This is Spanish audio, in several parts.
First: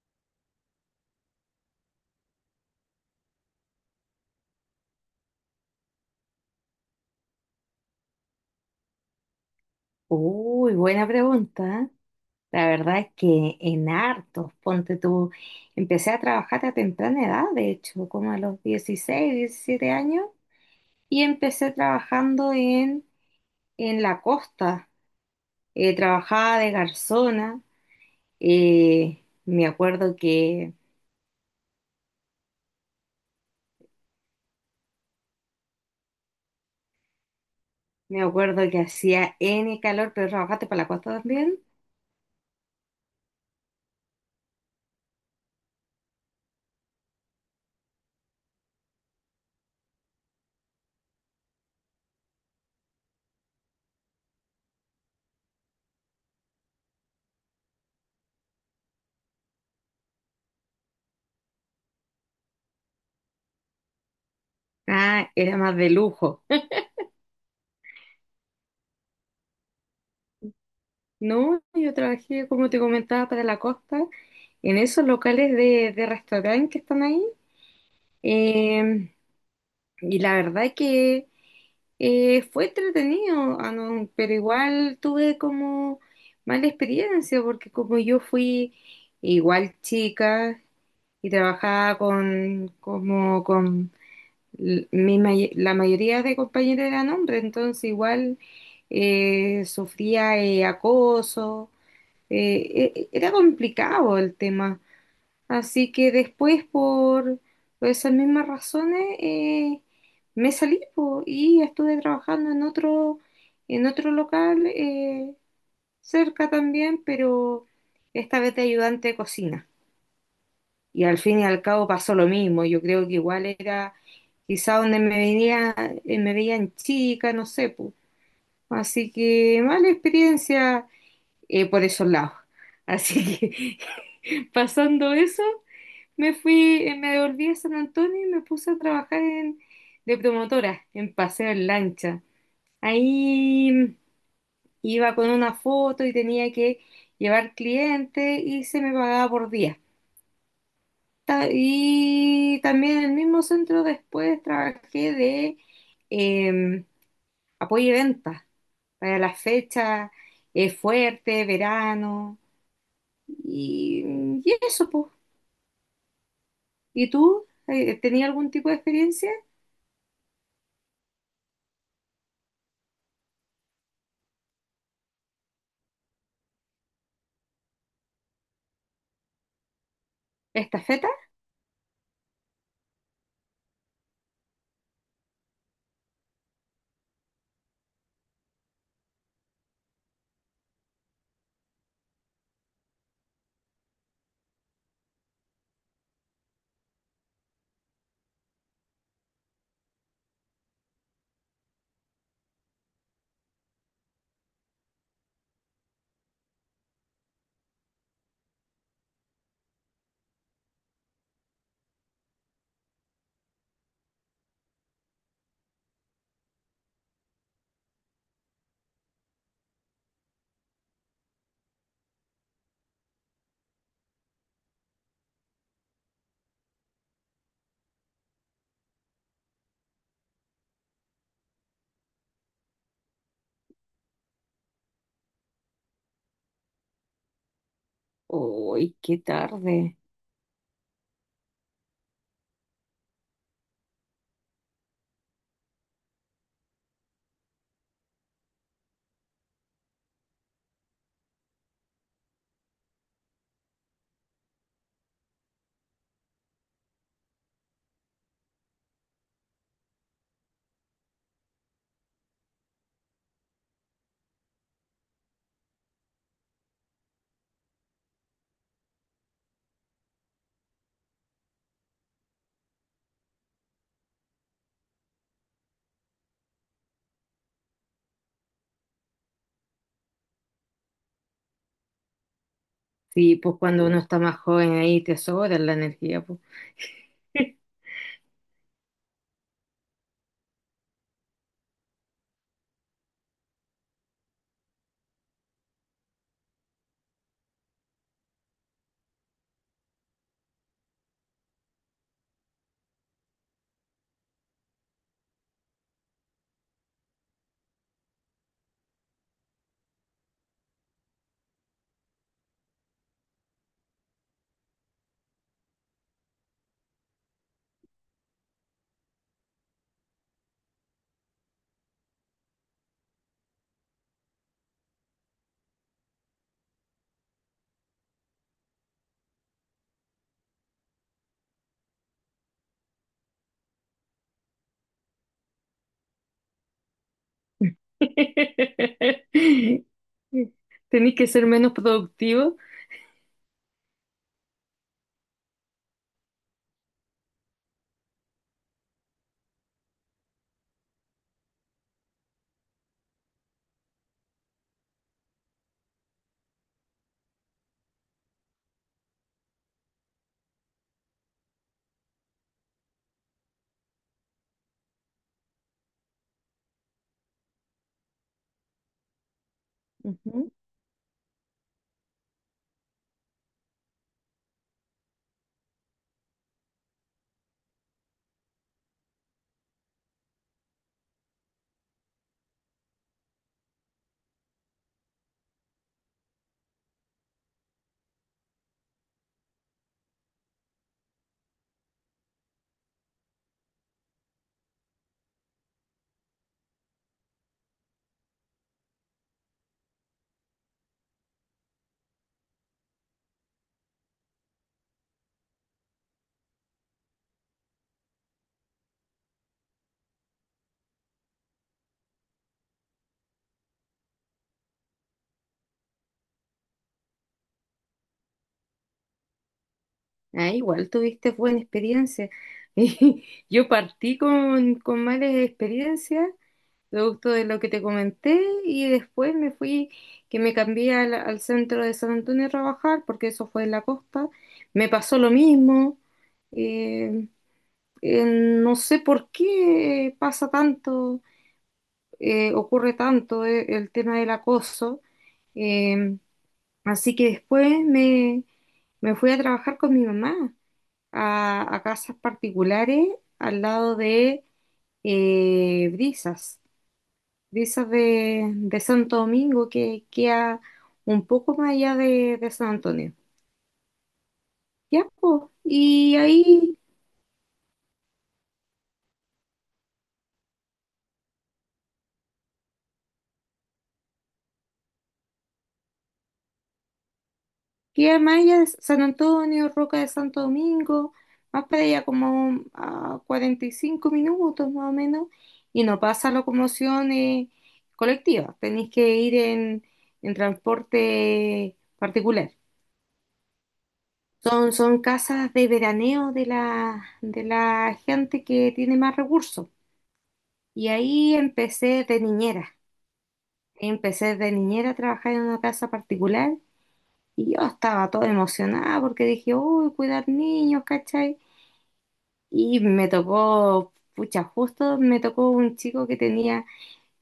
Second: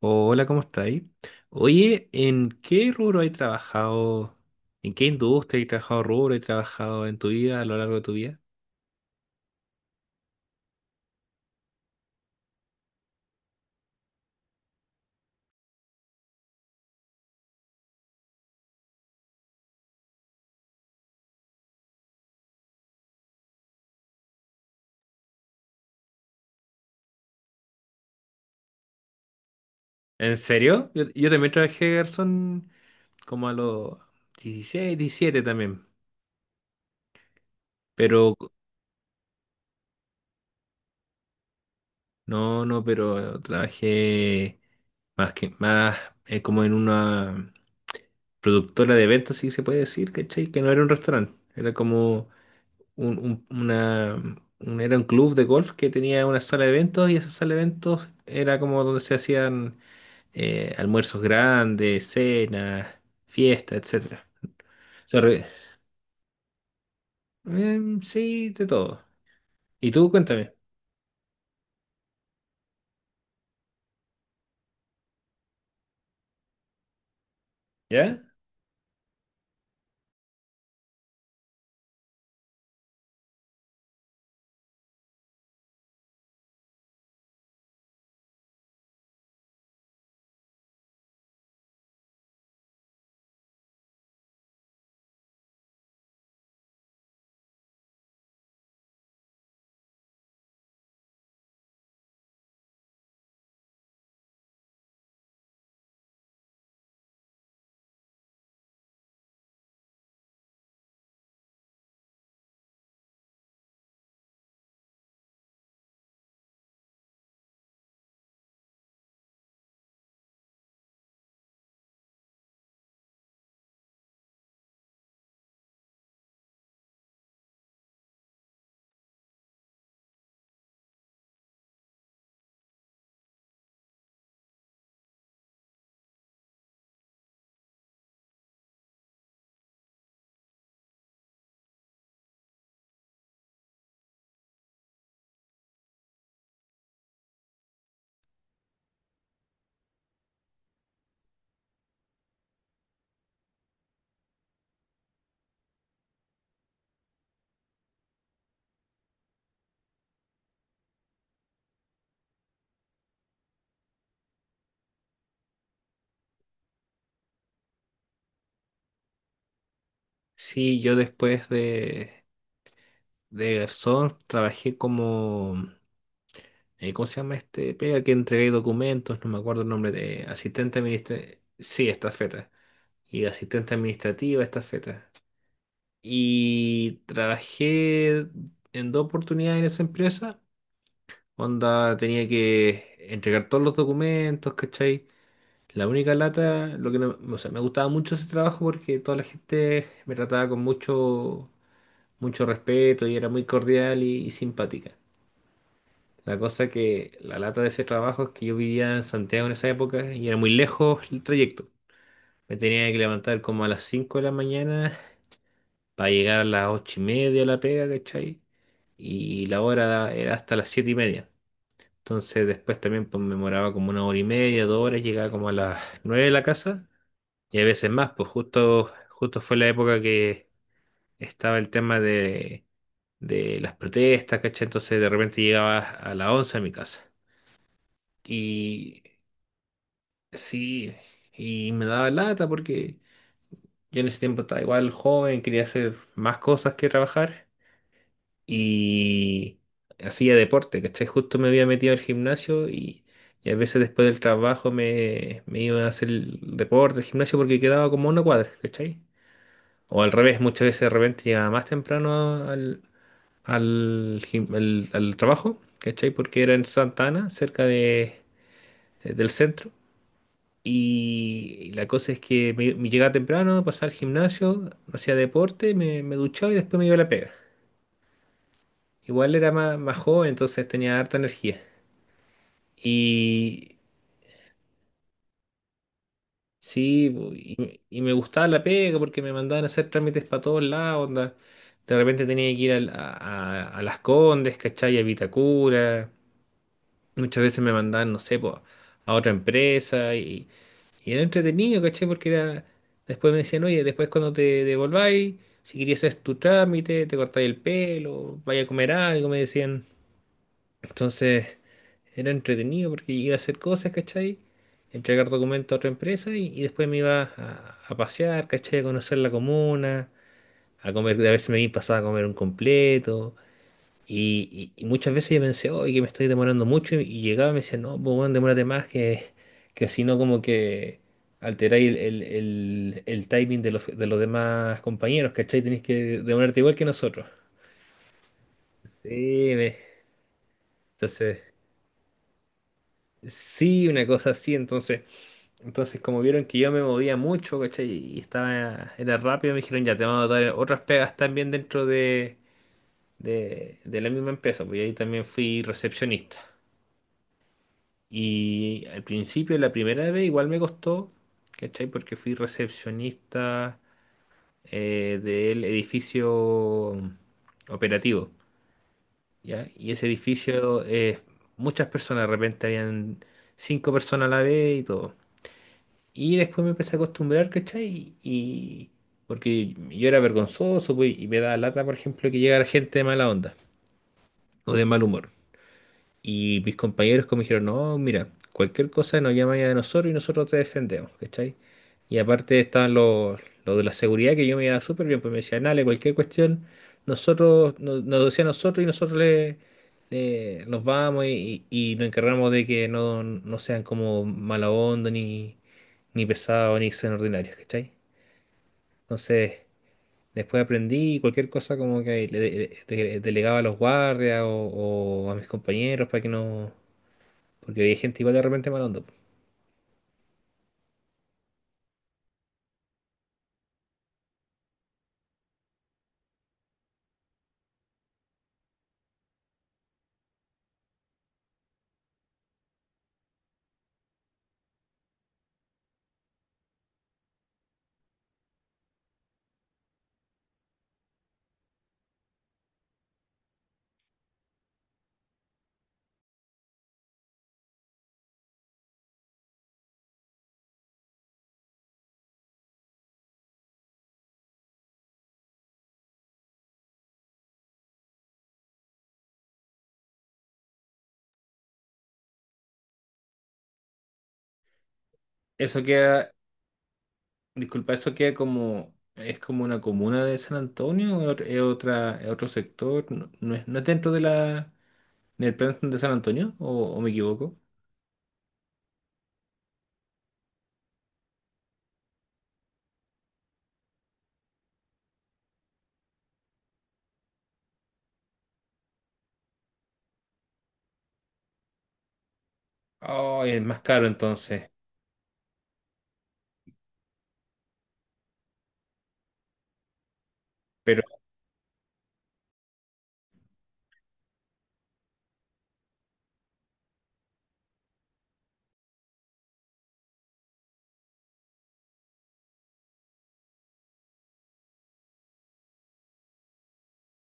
Hola, ¿cómo estáis? Oye, ¿en qué rubro has trabajado? ¿En qué industria has trabajado rubro? ¿Has trabajado en tu vida, a lo largo de tu vida? Uy, buena pregunta. La verdad es que en hartos, ponte tú, empecé a trabajar a temprana edad, de hecho, como a los 16 17 años, y empecé trabajando en la costa. Trabajaba de garzona, eh, me acuerdo ¿En que, serio? Yo también trabajé de garzón como a los 16, 17 también. Pero, me acuerdo que hacía N calor, pero trabajaste para la costa también. no, no, pero trabajé más que más como en una productora de eventos, si se puede decir, ¿cachai? Que no era un restaurante, era como un, un- una, era un club de golf que tenía una sala de eventos y esa sala de eventos era como donde se hacían almuerzos grandes, cenas, fiestas, etcétera. Se Ah, re- era más de lujo. Sí, de todo. Y tú, cuéntame, No, yo trabajé, como te comentaba, para la costa, en esos locales de restaurante que están ahí. ¿ya? Eh, y la verdad que fue entretenido, ah, no, pero igual tuve como mala experiencia, porque como yo fui igual chica y trabajaba con, como con la mayoría de compañeros eran hombres, entonces igual sufría acoso era complicado el tema. Así que después, por esas mismas razones, me salí po, y estuve trabajando en otro local cerca también, pero esta vez de ayudante de cocina. Y al fin y al cabo pasó lo mismo. Yo creo que igual era quizá donde me venía, me veían chica, no sé, po. Así que mala experiencia por esos lados. Así que pasando eso, me fui, me devolví a San Antonio y me puse a trabajar en, de promotora, en paseo en lancha. Ahí iba con una foto y tenía que llevar clientes y se me pagaba por día. Y también en el mismo centro después trabajé de eh, apoyo y venta para las fechas fuerte, verano. Y, y eso, pues. ¿Y tú? ¿Tenías algún tipo de experiencia? Sí, yo después de garzón trabajé como, ¿cómo se llama este? Pega que entregué documentos, no me acuerdo el nombre de asistente ¿Estafeta? administrativo. Sí, estafeta. Y asistente administrativa, estafeta. Y trabajé en dos oportunidades en esa empresa. Onda tenía que entregar todos los documentos, ¿cachai? La única lata, lo que no, o sea, me gustaba mucho ese trabajo porque toda la gente me trataba con mucho, mucho respeto y era muy cordial y simpática. La cosa que la lata de ese trabajo es que yo vivía en Santiago en esa época y era muy lejos el trayecto. Me tenía que levantar como a las 5 de la mañana para llegar a las 8:30 a la pega, ¿cachai? Y la hora era hasta las 7:30. Entonces después también pues, me demoraba como una hora y media, 2 horas, llegaba como a las 9 de la casa y a veces más, pues justo, justo fue la época que estaba el tema de las protestas, ¿cachai? Entonces de repente llegaba a las 11 a mi casa. Uy, Y qué tarde. sí, y me daba lata porque yo en ese tiempo estaba igual joven, quería hacer más cosas que trabajar. Y hacía deporte, ¿cachai? Justo me había metido al gimnasio y a veces después del trabajo me iba a hacer el deporte, el gimnasio, porque quedaba como una cuadra, ¿cachai? O al revés, muchas veces de repente llegaba más temprano al trabajo, ¿cachai? Porque era en Santa Ana, cerca del centro. Y la cosa es que me llegaba temprano, pasaba al gimnasio, hacía deporte, me duchaba y después me iba a la pega. Igual era más, más joven, entonces tenía harta energía. Sí, pues Y cuando uno está más joven ahí te sobra la energía, pues. sí, y me gustaba la pega porque me mandaban a hacer trámites para todos lados, onda. De repente tenía que ir a Las Condes, ¿cachai? A Vitacura. Muchas veces me mandaban, no sé, po, a otra empresa y era entretenido, ¿cachai? Porque era. Después me decían, oye, después cuando te devolváis, si querías hacer tu trámite, te cortáis el pelo, vaya a comer algo, me decían. Entonces. Era entretenido porque iba a hacer cosas, ¿cachai? Entregar documentos a otra empresa y después me iba a pasear, ¿cachai? A conocer la comuna, a comer, a veces me iba pasaba a comer un completo. Y muchas veces yo pensé, oye, que me estoy demorando mucho. Y llegaba y me decía, no, pues bueno, demórate más que si no, como que alteráis el timing de los demás compañeros, ¿cachai? Tenéis que demorarte igual que nosotros. Sí, Tenés que entonces, ser menos productivo. sí, una cosa así, entonces. Entonces, como vieron que yo me movía mucho, ¿cachai? Y estaba, era rápido, me dijeron, ya te vamos a dar otras pegas también dentro de la misma empresa, pues y ahí también fui recepcionista. Y al principio, la primera vez, igual me costó, ¿cachai? Porque fui recepcionista del edificio operativo, ¿ya? Y ese Ujú. edificio, muchas personas, de repente habían cinco personas a la vez y todo. Y después me empecé a acostumbrar, ¿cachai? Y porque yo era vergonzoso, pues, y me daba lata, por ejemplo, que llegara gente de mala onda o de mal humor. Y mis compañeros como dijeron, no, mira, cualquier cosa nos llama ya de nosotros y nosotros te defendemos, ¿cachai? Y aparte estaban los de la seguridad que yo me iba súper bien, pues me decían, dale, cualquier cuestión, nosotros, nos decía nosotros y nosotros nos vamos y nos encargamos de que no sean como mala onda, ni pesados, ni sean ordinarios, ¿cachai? Entonces, después aprendí y cualquier cosa como que delegaba a los guardias o a mis compañeros para que no porque hay gente igual de repente mala onda. Ah, igual tuviste buena experiencia. Yo partí con malas experiencias producto de lo que te comenté, y después me fui, que me cambié al, al centro de San Antonio a trabajar, porque eso fue en la costa, me pasó lo mismo, eh, no sé por qué pasa tanto, ocurre tanto el tema del acoso, eh, así que me fui a trabajar con mi mamá a casas particulares al lado de Brisas de esas de Santo Domingo que queda un poco más allá de San Antonio. Ya, po. Eso Y queda, ahí disculpa, eso queda como, es como una comuna de San Antonio, o es otra, es otro sector, no, no es dentro del plan de San Antonio, o me equivoco. queda más allá de San Antonio, Roca de Santo Domingo, más para allá como a 45 minutos más o menos, y no pasa locomoción colectiva, tenéis que ir en transporte particular. Oh, es más caro entonces. Son casas de veraneo de de la gente que tiene más recursos. Y Pero, ahí empecé de niñera. Empecé de niñera a trabajar en una casa particular y yo estaba toda emocionada porque dije, uy, cuidar niños, ¿cachai? Y me tocó, pucha, justo me tocó un chico que tenía,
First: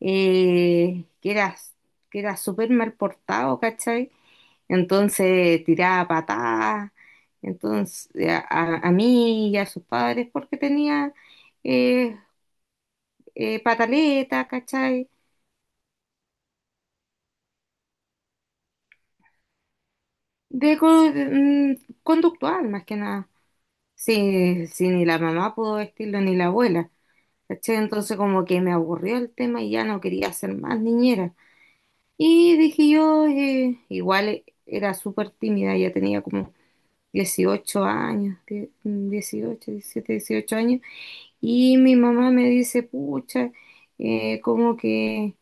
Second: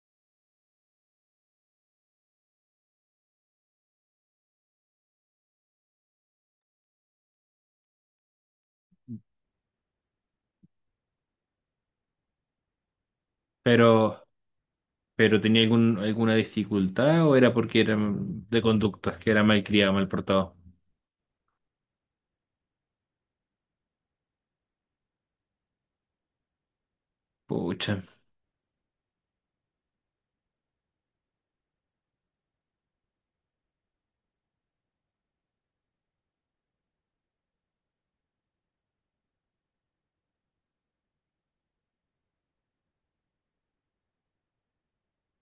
eh, que era, que era súper mal portado, ¿cachai? Entonces tiraba patadas, entonces a mí y a sus padres porque tenía eh, pero, pataleta, ¿cachai? pero tenía alguna dificultad o era porque era de conductas, que era mal criado, mal portado. De, co- mm, conductual, más que nada. Sí, sí, ni la mamá pudo vestirlo, ni la abuela. ¿Cachai? Pucha. Entonces como que me aburrió el tema y ya no quería ser más niñera. Y dije yo, igual era súper tímida, ya tenía como 18 años, 18, 17, 18 años. Y mi mamá me dice, pucha, como que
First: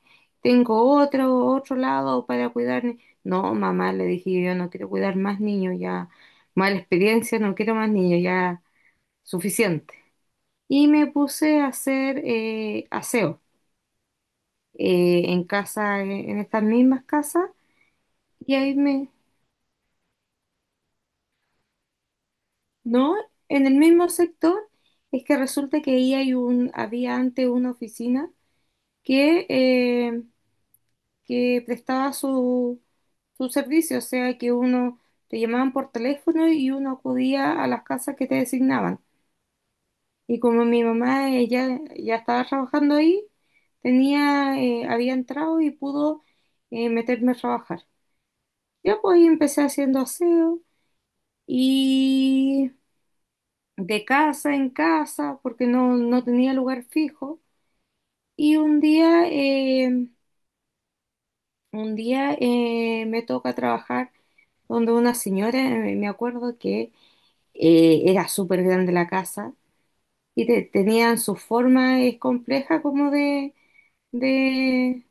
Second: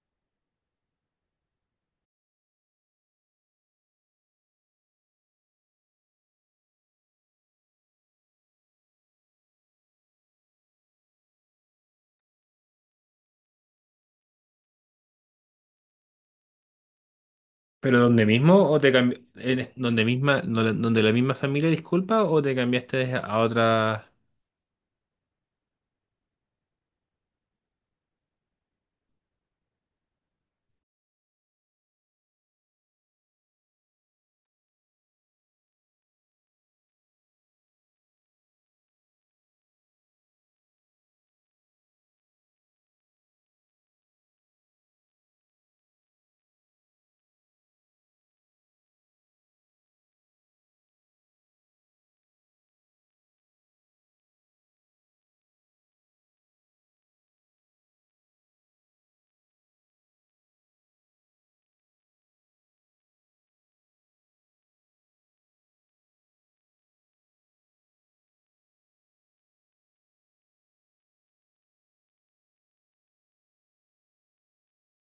tengo otro, otro lado para cuidar. Ni-". No, mamá, le dije, yo no quiero cuidar más niños, ya, mala experiencia, no quiero más niños, ya, suficiente. Y me puse a hacer aseo en casa, en estas mismas casas, ¿Pero donde y mismo o te cambi- en- es- donde misma, donde la misma familia, disculpa, o te cambiaste no, a en el mismo otra? sector, es que resulta que ahí hay un, había antes una oficina que... eh, que prestaba su, su servicio, o sea que uno te llamaban por teléfono y uno acudía a las casas que te designaban. Y como mi mamá ya estaba trabajando ahí, tenía, había entrado y pudo meterme a trabajar. Yo pues ahí empecé haciendo aseo y de casa en casa, porque no tenía lugar fijo. Y un día me toca trabajar donde una señora, me acuerdo que era súper grande la casa y tenían su forma compleja como de,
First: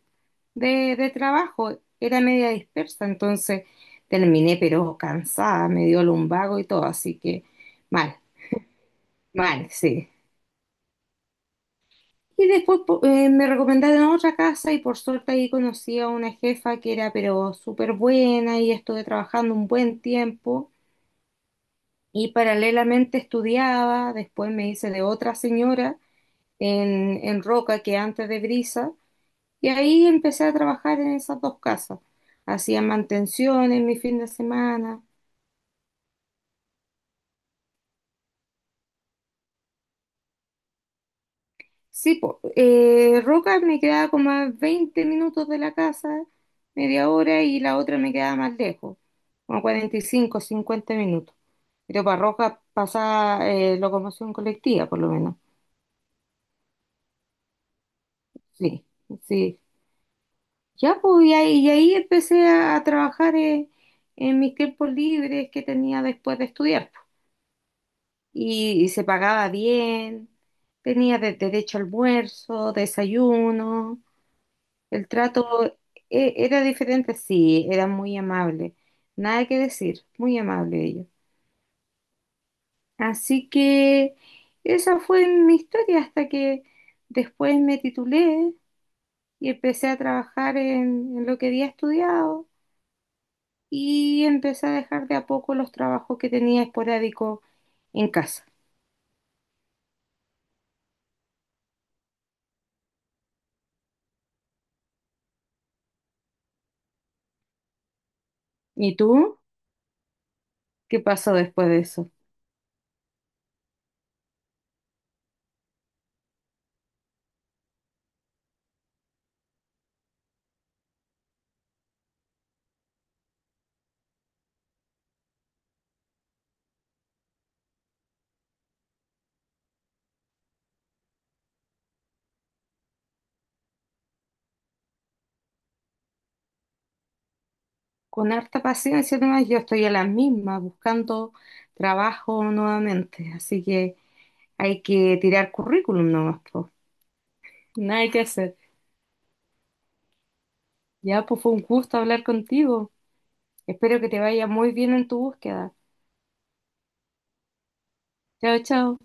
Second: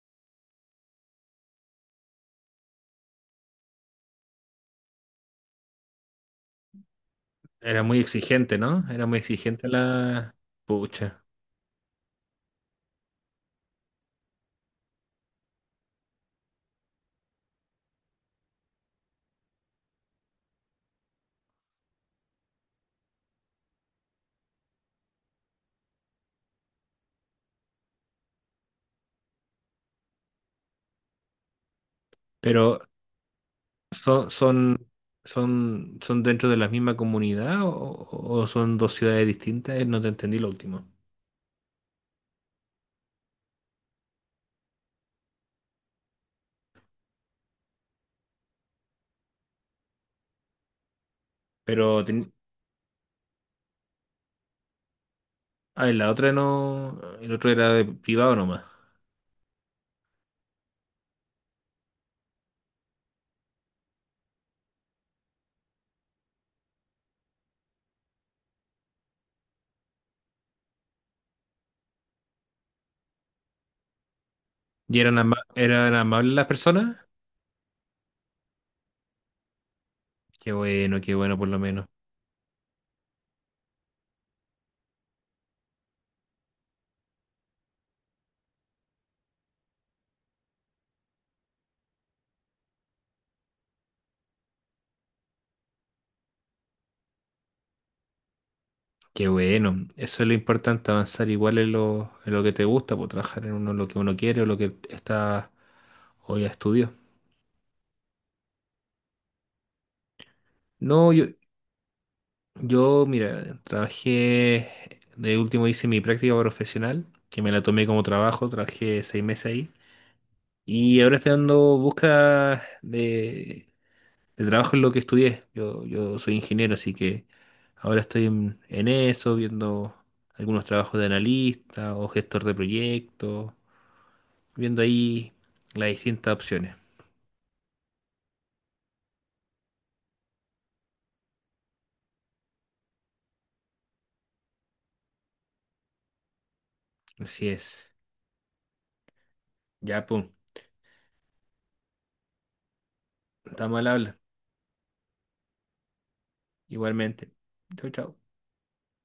de trabajo, era media dispersa, entonces terminé pero cansada, me dio lumbago y todo, así que Era muy mal, exigente, ¿no? Era muy exigente mal, sí. la. Pucha. Y después me recomendaron otra casa y por suerte ahí conocí a una jefa que era pero súper buena y estuve trabajando un buen tiempo. Y paralelamente estudiaba, después me hice de otra señora en Roca, que antes de Brisa, y ahí empecé a trabajar en esas dos casas. Pero Hacía mantención en mi fin de son, son, semana. son dentro de la misma comunidad o son dos ciudades distintas? No te entendí lo último. Sí, po, Roca me quedaba como a 20 minutos de la casa, media hora, y la otra me quedaba más lejos, como 45, 50 minutos. Pero Pero para Roca pasaba locomoción colectiva, por lo menos. En la otra no, el otro era de privado nomás. Sí, sí. Ya, pues, y ahí empecé a trabajar en mis tiempos libres que tenía después de estudiar. Pues. Y se pagaba bien, tenía derecho a almuerzo, desayuno, ¿Y el eran, ama- trato eran amables las era personas? diferente, sí, era muy amable, nada que decir, muy amable ellos. Qué bueno por lo menos. Así que esa fue mi historia hasta que después me titulé y empecé a trabajar en lo que había estudiado. Y empecé a dejar de a poco los trabajos que tenía esporádico en casa. Qué bueno. Eso es lo importante, avanzar igual en en lo que te gusta, por trabajar en uno lo que uno quiere o lo que está o ya estudió. ¿Y tú? ¿Qué No, yo, pasó después de eso? Yo, mira, trabajé, de último hice mi práctica profesional, que me la tomé como trabajo, trabajé 6 meses ahí. Y ahora estoy dando busca de trabajo en lo que estudié. Yo soy ingeniero, así que ahora estoy en eso, viendo algunos trabajos de analista o gestor de proyectos, viendo ahí las distintas opciones. Con harta paciencia nomás, yo estoy a las mismas buscando trabajo nuevamente, así que hay que tirar currículum nomás, po. Así es. Nada hay que hacer. Ya, pum. Ya, pues fue un gusto hablar contigo. Estamos al Espero que habla. te vaya muy bien en tu búsqueda. Igualmente. Chau, chau. Chao, chao.